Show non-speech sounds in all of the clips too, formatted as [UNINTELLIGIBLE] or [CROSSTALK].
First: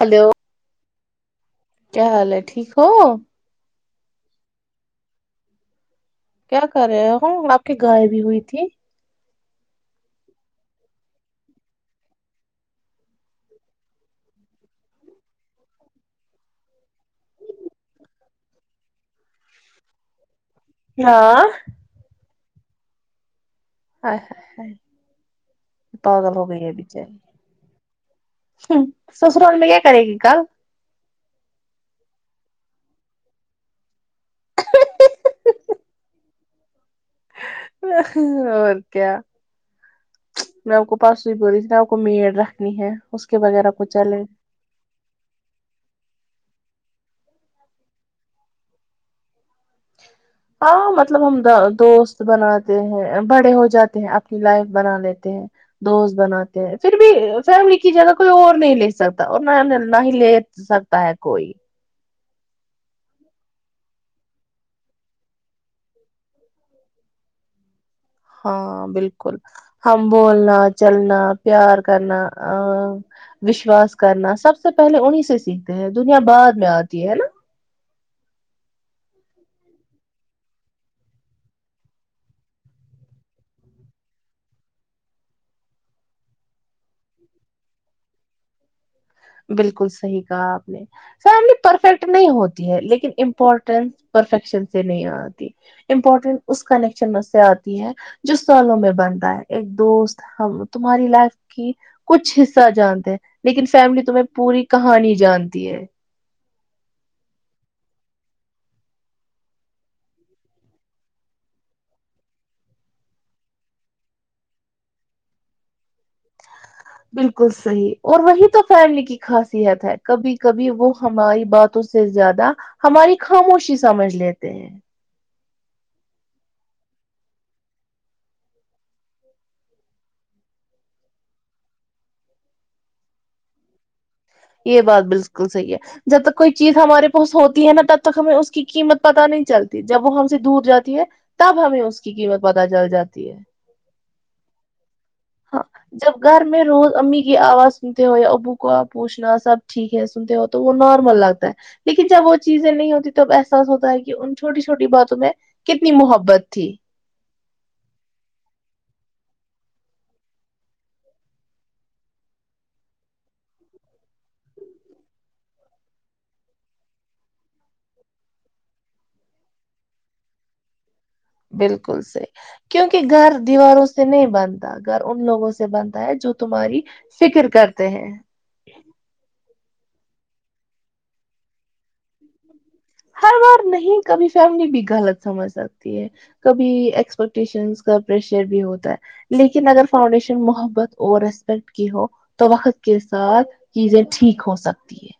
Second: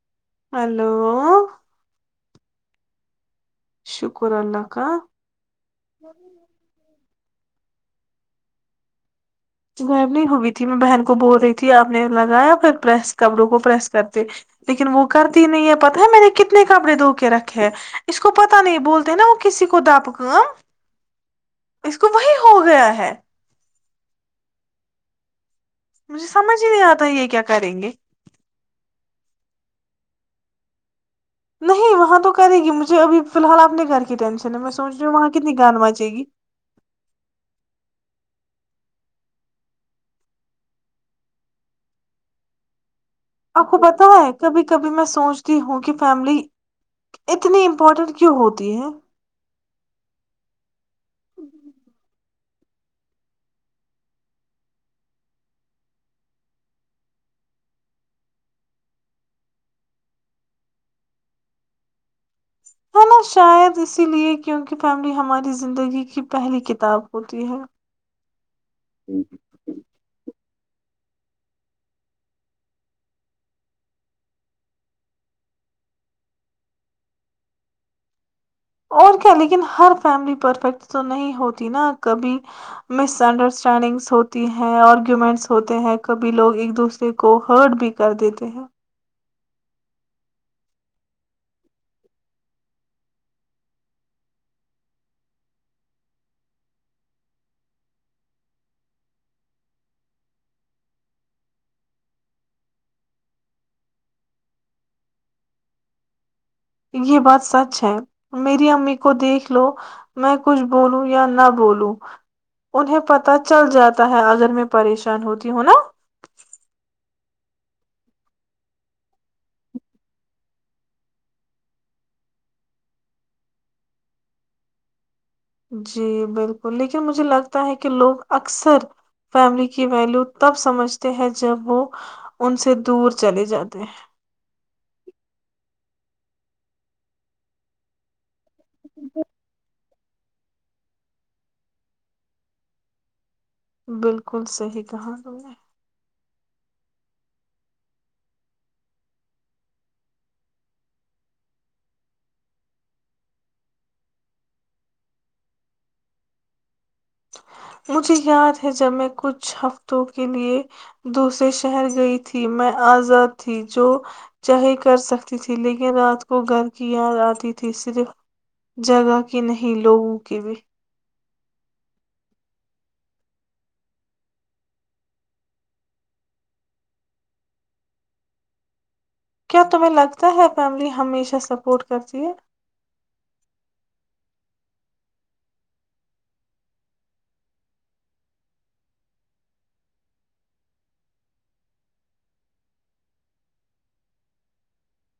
Hello hello کیا حال ہیں ٹھیک ہو شکر اللہ کااں کیا کر رہے ہوں آپ کی گائے بھی ہوئی تھی غائب نہیں ہوئی تھی میں بہن کو بول رہی تھی آپ نے لگایا پھر پس کپڑوں کو پریس کرتے لیکن وہ کرتی نہیں ہے پتا ہے میں نے کتنے کپڑے دھو کے رکھے ہیں اس کو پتا نہیں بولتے نا وہ کسی کو دپ کام ہاں اس کو وہی ہو گیا ہے ہائے ہائے مجھے پاگل ہو سمجھ گئی ہی ہے نہیں بچ آتا یہ کیا کریں گے سسرال میں کرے گی کل نہیں وہاں تو کرے گی مجھے ابھی فی الحال آپ نے گھر کے ٹینشن ہے میں سو رہی ہوں وہاں کت گان بچ [INAUDIBLE] اور کیا میں آپ کو پاس سوئی ب رہی تھی ن آپ کو میڑ رکھنی ہے اس کے آپ وغیرہ کو پتا چلے ہے کبھی کبھی میں سوچتی ہوں کہ فیملی اتنی امپورٹنٹ کیوں ہوتی ہیں ہاں مطلب ہم دوست بناتے ہیں بڑے ہو جاتے ہیں اپنی لائف بنا لیتے ہیں دوست بناتے ہیں پھر بھی فیملی کی جگہ کوئی اور نہیں لے سکتا اور نہ نہ ہی لے سکتا ہے کوئی ہے نا شاید اسی لیے کیونکہ فیملی ہماری زندگی کی پہلی کتاب ہوتی ہے ہاں بالکل ہم بولنا چلنا پیار کرنا وشواس کرنا سب سے پہلے انیں سے سیکھتے ہیں دنیا بعد میں آتی ہے ہے نا اور کیا لیکن ہر فیملی پرفیکٹ تو نہیں ہوتی نا کبھی مس انڈرسٹینڈنگس ہوتی ہیں آرگومینٹس ہوتے ہیں کبھی لوگ ایک دوسرے کو ہرٹ بھی کر دیتے ہیں بالکل صحیح کہا آپ نے فیملی پرفیکٹ نہیں ہوتی ہے لیکن امپورٹینس پرفیکشن سے نہیں آتی امپورٹینٹ اس کنیکشن میں سے آتی ہے جو سالوں میں بنتا ہے ایک دوست ہم تمہاری لائف کی کچھ حصہ جانتے ہیں لیکن فیملی تو تہیں پوری کہانی جانتی ہے یہ بات سچ ہے میری امی کو دیکھ لو میں کچھ بولوں یا نہ بولوں انہیں پتا چل جاتا ہے اگر میں پریشان ہوتی ہوں نا بالکل صحیح اور وہی تو فیملی کی خاصیت ہے کبھی کبھی وہ ہماری باتوں سے زیادہ ہماری خاموشی سمجھ لیتے ہیں جی بالکل لیکن مجھے لگتا ہے کہ لوگ اکثر فیملی کی ویلو تب سمجھتے ہیں جب وہ ان سے دور چلے جاتے ہیں یہ بات بالکل صحیح ہے جب تک کوئی چیز ہمارے پاس ہوتی ہے نا تب تک ہمیں اس کی قیمت ہیں پتا نہیں چلتی جب وہ ہم سے دور جاتی ہے تب ہمیں اس کی قیمت پت چل جاتی ہے بالکل صحیح کہا تمنے ہاں جب گھر میں روز امی کی آواز سنتے ہوئے ابو کو آب پوچھنا سب ٹھیک ہے سنتے ہو تو وہ نارمل لگتا ہے لیکن جب وہ چیزیں نہیں ہوتی تب احساس ہوتا ہے کہ ان چھوٹی چھوٹی باتوں میں کتنی محبت تھی مجھے یاد ہے جب میں کچھ ہفتوں کے لئے دوسرے شہر گئی تھی میں آزاد تھی جو چہی کر سکتی تھی لیکن رات کو گھر کی یاد آتی تھی صرف جگہ کی نہیں لوگوں کی بھی بالکل سے کیونکہ گھر دیواروں سے نہیں بنتا گھر ان لوگوں سے بنتا ہے جو تمہاری فکر کرتے ہیں کیا تمہیں لگتا ہے فیملی ہمیشہ سپورٹ کرتی ہے ہر بار نہیں کبھی فیملی بھی غلط سمجھ سکتی ہے کبھی ایکسپیکٹیشن کا پریشر بھی ہوتا ہے لیکن اگر فاؤنڈیشن محبت اور رسپیکٹ کی ہو تو وقت کے ساتھ چیزیں ٹھیک ہو سکتی ہے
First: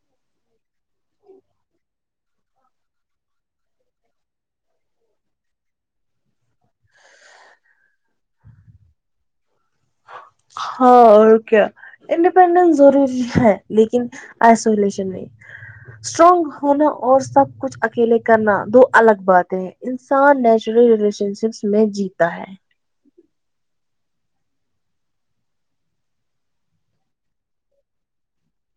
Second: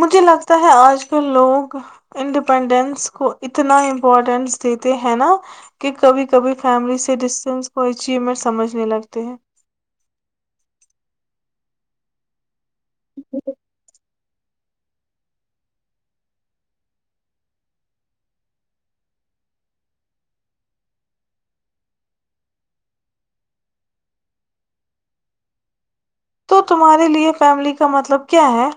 مجھے لگتا ہے آج کل لوگ انڈیپینڈینس کو اتنا امپورٹینس دیتے ہیں نا کہ کبھی کبھی فیملی سے ڈسٹینس کو اچیومنٹ سمجھنے لگتے ہیں ہاں اور کیا انڈیپینڈینس ضروری ہے لیکن آئسولیشن میں اسٹرانگ ہونا اور سب کچھ اکیلے کرنا دو الگ باتیں ہیں انسان نیچرل ریلیشن شپس میں جیتا ہے تو تمہارے لیے فیملی کا مطلب کیا ہے؟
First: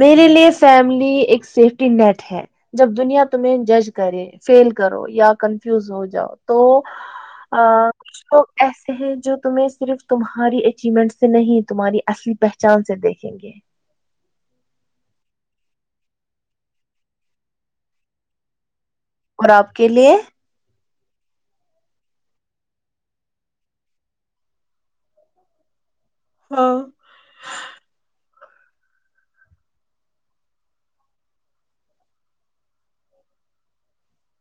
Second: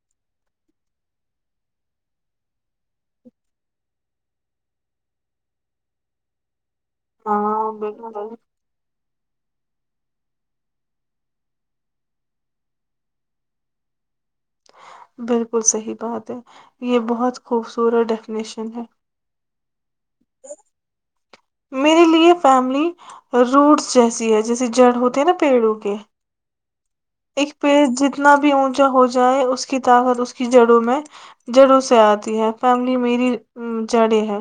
میرے لیے فیملی ایک سیفٹی نیٹ ہے جب دنیا تمہیں جج کرے فیل کرو یا کنفیوز ہو جاؤ تو ا ہاں ک بالکل تو ایسے ہیں جو تمہیں صرف تمہاری اچیومنٹ سے نہیں تمہاری اصلی پہچان سے دیکھیں گے بالکل صحی بات ہے یہ بہت خوبصورت ڈیفینیشن ہے اور آپ کے لیے میرے لیے فیملی روٹس جیسی ہے جیسے جڑ ہوتی ہے نا پیڑوں کے ہاں ایک پیڑ جتنا بھی بھی اونچا ہو جائے اس کی طاقت اس کی جڑوں میں جڑوں سے آتی ہے فیملی میری جڑیں ہے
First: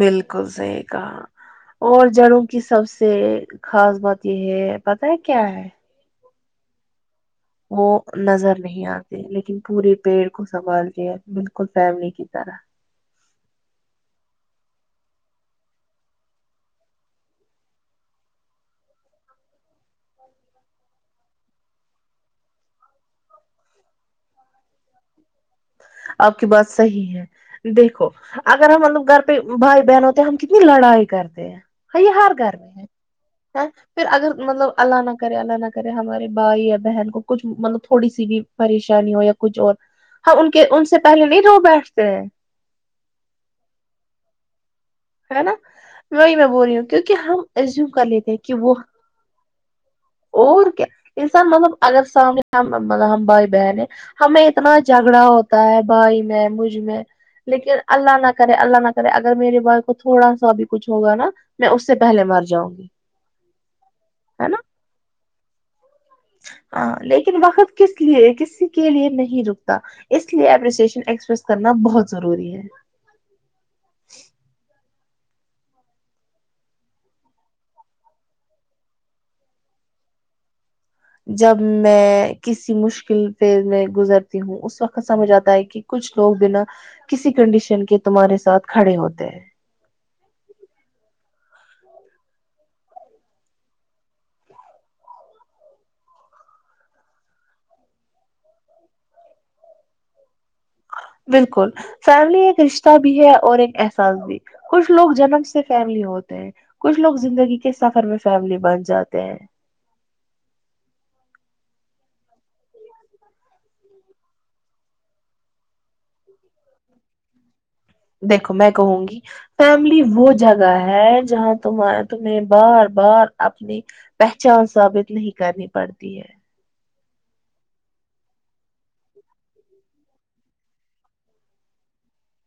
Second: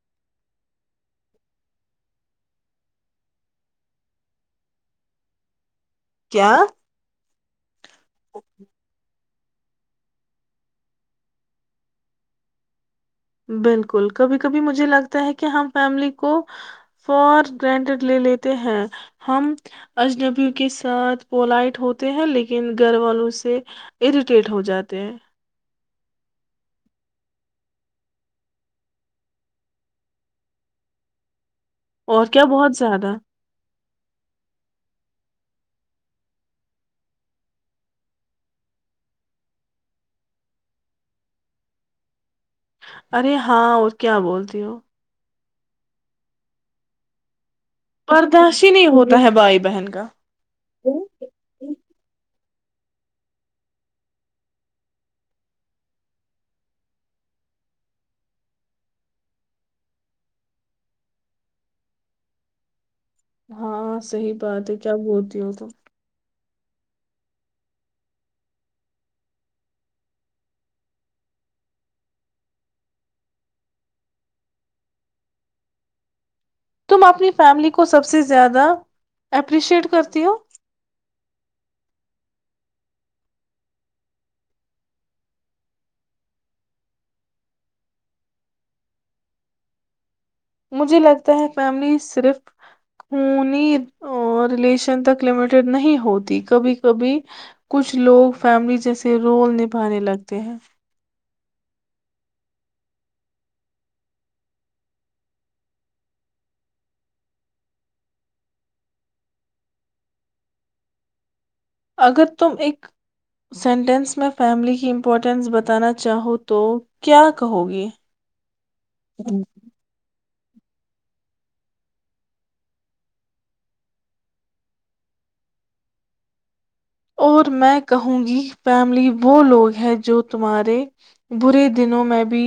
بالکل صحیح کہا اور جڑوں کی سب سے خاص بات یہ ہے پتا ہے کیا ہے کیا وہ نظر نہیں آتا لیکن پورے پیڑ کو سنبھال د بالکل فیملی کی طرح بالکل کبھی کبھی مجھے لگتا ہے کہ ہم فیملی کو فار گنٹڈ لے لیتے ہیں ہم اجنبی کے ساتھ پلائٹ ہوتے ہیں لیکن گھر والوں سے اریٹیٹ ہو جاتے ہیں آپ کی بات صحیح ہے دیکھو اگر ہم مطلب گھر پہ بھائی بہن ہوتے ہیں ہم کتنی لڑائی کرتے ہیں اور ہر کیا گھر میں بہت ہے زیادہ پھر اگر مطلب اللہ نہ کرے اللہ نہ کرے ہمارے بھائی یا بہن کو کچھ مطلب تھوڑی سی بھی پریشانی ہو یا کچھ اور ہم ان کو کہ ان سے پہلے نہیں رو بیٹھتے ہیں ارے ہاں اور کیا بولتی ہو ہے نا وہی میں بول رہی ہوں کیونکہ ہم ای کر لیتے ہیں کہ برداشت ہی وہ نہیں ہوتا ہے بھائی بہن کا اور کیا انسان مطلب اگر سامنے ہم بھائی بہن ہیں ہمیں اتنا جھگڑا ہوتا ہے بھائی میں مجھ میں لیکن اللہ نہ کرے اللہ نہ کرے اگر میرے بھائی تو تھوڑا سا بھی کچھ ہوگا نا میں اس سے پہلے مر جاؤں گی ہاں صحیح بات ہے کیا بولتی ہووں تو ہاں لیکن وقت کس لیے کسی کے لیے نہیں رکتا اس لیے اپریسیشن ایکسپریس کرنا بہت ضروری ہے تم اپنی فیملی کو سب سے زیادہ اپریشیٹ کرتی ہو جب میں کسی مشکل فیز میں گزرتی ہوں اس وقت سمجھ آتا ہے کہ کچھ لوگ بنا کسی کنڈیشن کے تمہارے ساتھ کھڑے ہوتے ہیں مجھے لگتا ہے فیملی صرف خنی ریلیشن تک لمیٹیڈ نہیں ہوتی کبھی کبھی کچھ لوگ فیملی جیسے رول نبھانے لگتے ہیں بالکل فیملی ایک رشتہ بھی ہے اور ایک احساس بھی کچھ لوگ جنم سے فیملی ہوتے ہیں کچھ لوگ زندگی کے سفر میں فیملی بن جاتے ہیں اگر تم ایک سینٹینس میں فیملی کی امپورٹینس بتانا چاہو تو کیا کہو گی دیکھو میں کہوں گی فیملی وہ جگہ ہے جہاں تم تمہیں بار بار اپنی پہچان ثابت نہیں کرنی پڑتی ہے اور میں کہوں گی فیملی وہ لوگ ہے جو تمہارے برے دنوں میں بھی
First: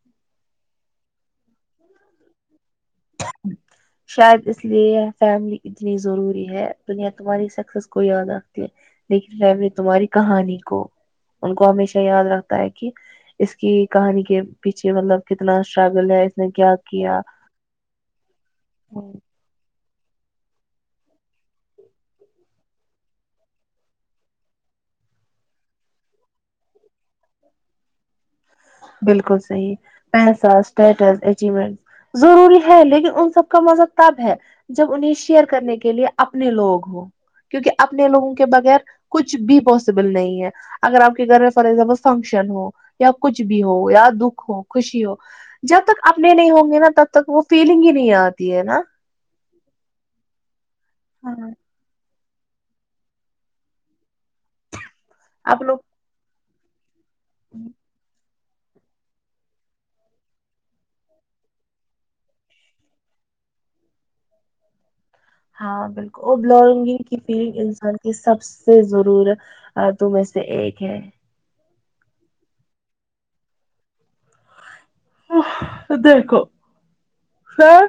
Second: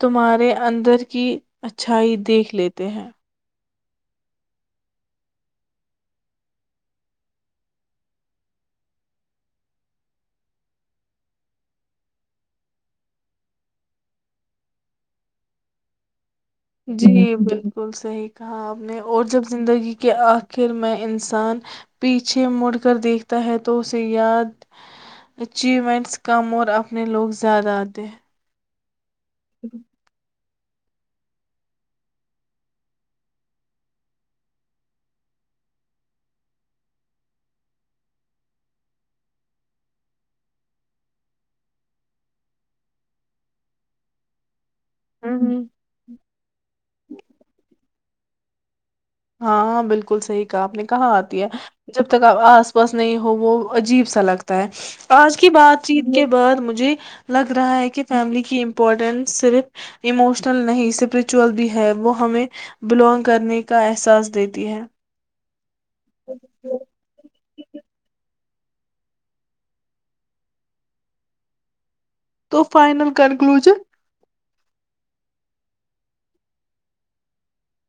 تمہارے اندر کی اچھائی دیکھ لیتے تے ہیں شاید اس لیے فیملی اتنی ضروری ہے دنیا تمہاری سکسیس کو یاد رکھتی ہے لیکن فیملی تمہاری کہانی کو ان کو ہمیشہ یاد رکھتا ہے کہ اس کی کہانی کے پیچھے مطلب کتنا اسٹرگل ہے اس نے کیا کیا جی بالکل صحی کہا آپ نے اور جب زگی زندگی کے آخر میں انسان پیچھے مڑ کر دیکھتا ہے تو اسے یاد اچیومنٹس کم اور اپنے لوگ زیادہ آتے ہاں بالکل صحی پیسے اسٹیٹس اچنٹ ضروری ہے لیکن ان سب کا مزہب تب ہے جب انہیں شیئر کرنے کے لیے اپنے لوگ ہو کیونکہ اپنے لوگوں کے بغیر کچھ بھی پاسبل نہیں ہے اگر آپ کے گھر میں ف ایگزامپل فنکشن ہو یا کچھ کچھ بھی ہو یا دکھ ہو خوشی ہو ہوں جب تک اپنے نہیں ہوں گے نا تب تک وہ فیلنگ ہی نہیں نہیں آتی ہے نا ہاں بالکل صحیح آپ نے کہاں آتی ہے ہاں جب تک آس پاس نہیں ہو وہ عجیب سا لگتا ہے آج کی آپ لوگ بات چیت بعد مجھے لگ رہا ہے کہ فیملی امپورٹنس صرف اموشنل نہیں اسپریچوئل بھی ہے وہ ہمیں بلانگ کرنے کے کا احساس دیتی ہے ہاں بالکل اور بلگگ کی فیلنگ انسان کے سب سے ضرور ت میں سے ایک ہے تو فائنل کنکلوژن دیکھو خر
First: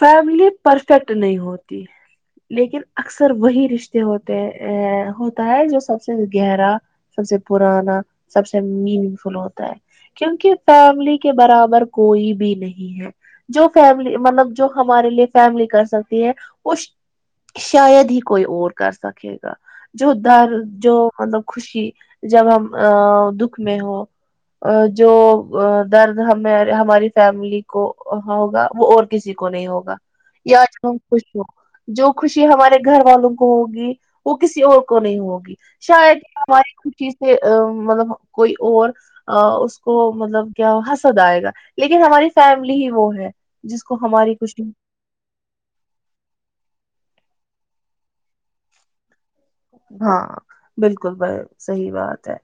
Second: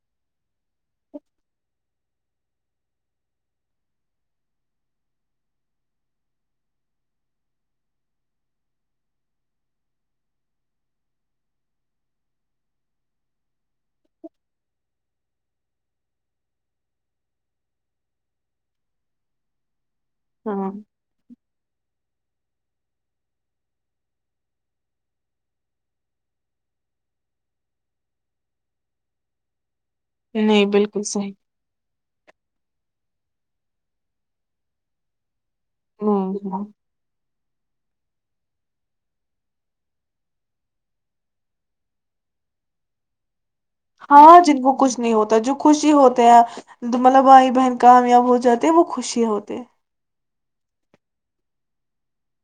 فیملی پرفیکٹ نہیں ہوتی لیکن اکثر وہی رشتے ہوتے ہوتا ہے جو سب سے گہرا سب سے پرانا سب سے میننگ فل ہوتا ہے کیونکہ فیملی کے برابر کوئی بھی نہیں ہے جو فیملی مطلب جو ہمارے لیے فیملی کر سکتی ہے وہ شاید ہی کوئی اور کر سکے گا جودر ہاں جو مطلب خوشی جب ہم دکھ میں ہو جو درد ہمیں ہماری فیملی کو ہوگا وہ اور کسی کو نہیں ہوگا یا نہیں جو بالکل خوش صحیح ہو جو خوشی ہمارے گھر والوں کو ہوگی وہ کسی اور کو نہیں ہوگی شاید نہیں ہاں ہماری خوشی سے ا مطلب کوئی اور اس کو مطلب کیا ہنسد آئے گا لیکن ہماری فیملی ہی وہ ہے جس کو ہماری ہاں جن خوشی کو کچھ نہیں ہوتا جو خوشی ہوتے ہیں مطلب بھائی بہن کامیاب ہو جاتے ہیں وہ خوشی ہوتی ہاں بالکل ب صحی بات ہے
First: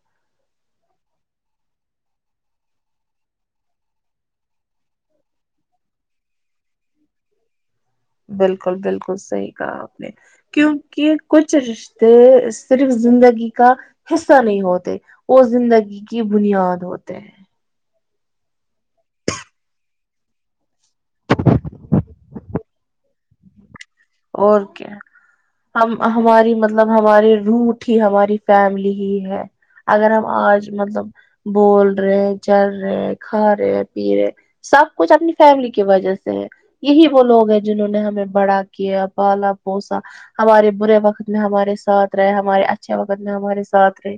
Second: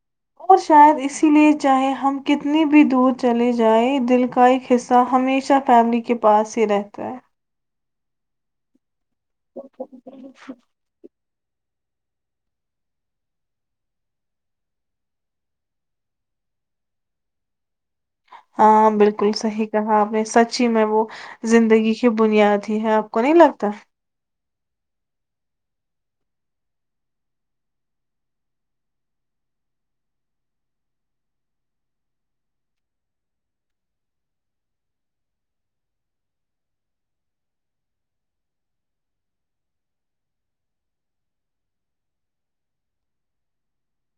اور شاید اسی لیے چاہے ہم کتنی بھی دور چلے جائیں دل کا ایک حصہ ہمیشہ فیملی کے پاس ہی رہتا ہے بالکل بالکل صحی کہا آپ نے کیونکہ کچھ رشتے صرف زندگی کا حصہ نہیں ہوتے وہ زندگی کی بنیاد ہوتے ہیں ہاں بالکل صحی کہا آپ نے سچ ہی میں وہ زندگی کی بنیاد ہی ہے آپ کو نہیں لگتا اور کیا ہم ہماری مطلب ہماراری روٹ ہی ہماری فیملی ہی ہے اگر ہم آج مطلب بول رہے ہیں چل رہے ہیں کھا رہے پی رہے سب کچھ اپنی فیملی کی وجہ سے ہے یہی وہ لوگ ہیں جنہوں نے ہمیں بڑا کیا پالا پوسا ہمارے برے وقت میں ہمارے ساتھ رہے ہمارے اچھے وقت میں ہمارے ساتھ رہے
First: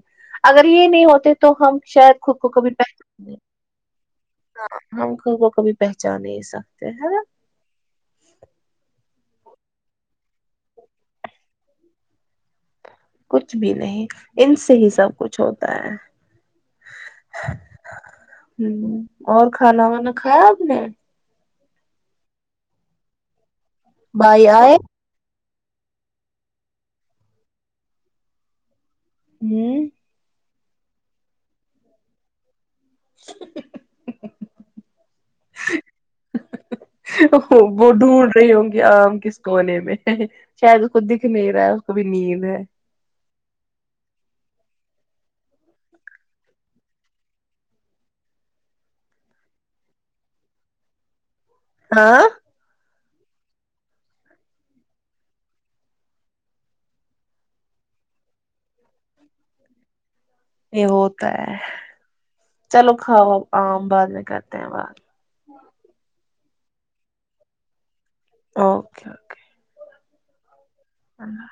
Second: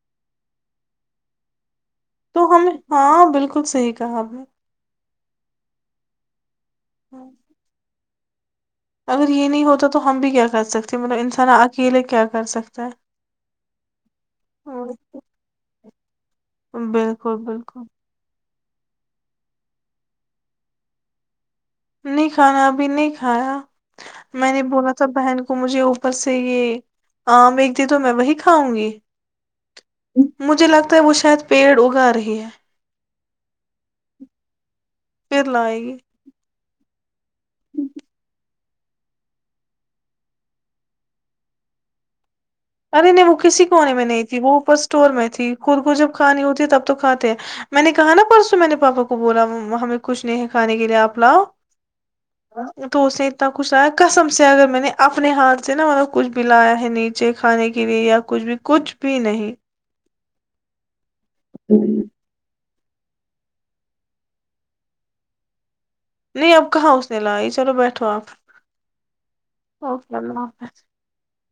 اگر یہ نہیں ہوتے تو ہم شاید خو تو کو ہم کبھی ہاں پ بالکل صحیح کہا آپ نے ہم کو کبھی پہچانے س ہاں اگر یہ نہیں ہوتا تو ہم بھی کیا کر سکتے مطلب انسان اکیلے کیا کر سکتا ہے کچھ بھی نہیں ان سے ہی سب کچھ ہوتا ہے بالکل بالکل ہ اور کھانا وانا کھایا آپ نے نہیں کھانا ابھی نہیں کھایا بھائی میں نے آئے بولا تھا بہن کو مجھے اوپر سے یہ آم ایک د تو میں وہی کھاؤں گی جی مجھے لگتا ہے وہ شاید پیڑ اگا رہی ہے پھر لاائی گے [INAUDIBLE] ا وہ ڈھونڈ رہی ہوں گی آم کس کونے میں شاید اس کو دکھ نہیں رہا ہے اس کو بھی نیند ہے [UNINTELLIGIBLE] ارے نہیں وہ کسی کونے میں نہیں تھی وہ اوپر اسٹور میں تھی خور کو جب کھانی ہوتی ہے تب تو کھاتے ہیں میں نے کہا نا پرسوں میں نے پاپا کو بولا ہمیں کچھ نہیں ہے کھانے کے لیے آپ لاؤ ہاں [UNINTELLIGIBLE] تو اس نے اتنا کچھ لا کسم سے اگر میں نے اپنے ہاتھ سے نا مطلب کچھ بھی لایا ہے نیچے کھانے کے لیے یا کچھ بھی کچھ بھی نہیں یہ ہو [UNINTELLIGIBLE] پ ہوں [UNINTELLIGIBLE] چلو کھاؤو عام بعد میں کرتے ہیں بات [UNINTELLIGIBLE] نہیں اب کہاں اس نے لائی چلو بیٹھو آپ [UNINTELLIGIBLE] اوکے اوکے [UNINTELLIGIBLE] اوکےو [UNINTELLIGIBLE] ہ [UNINTELLIGIBLE]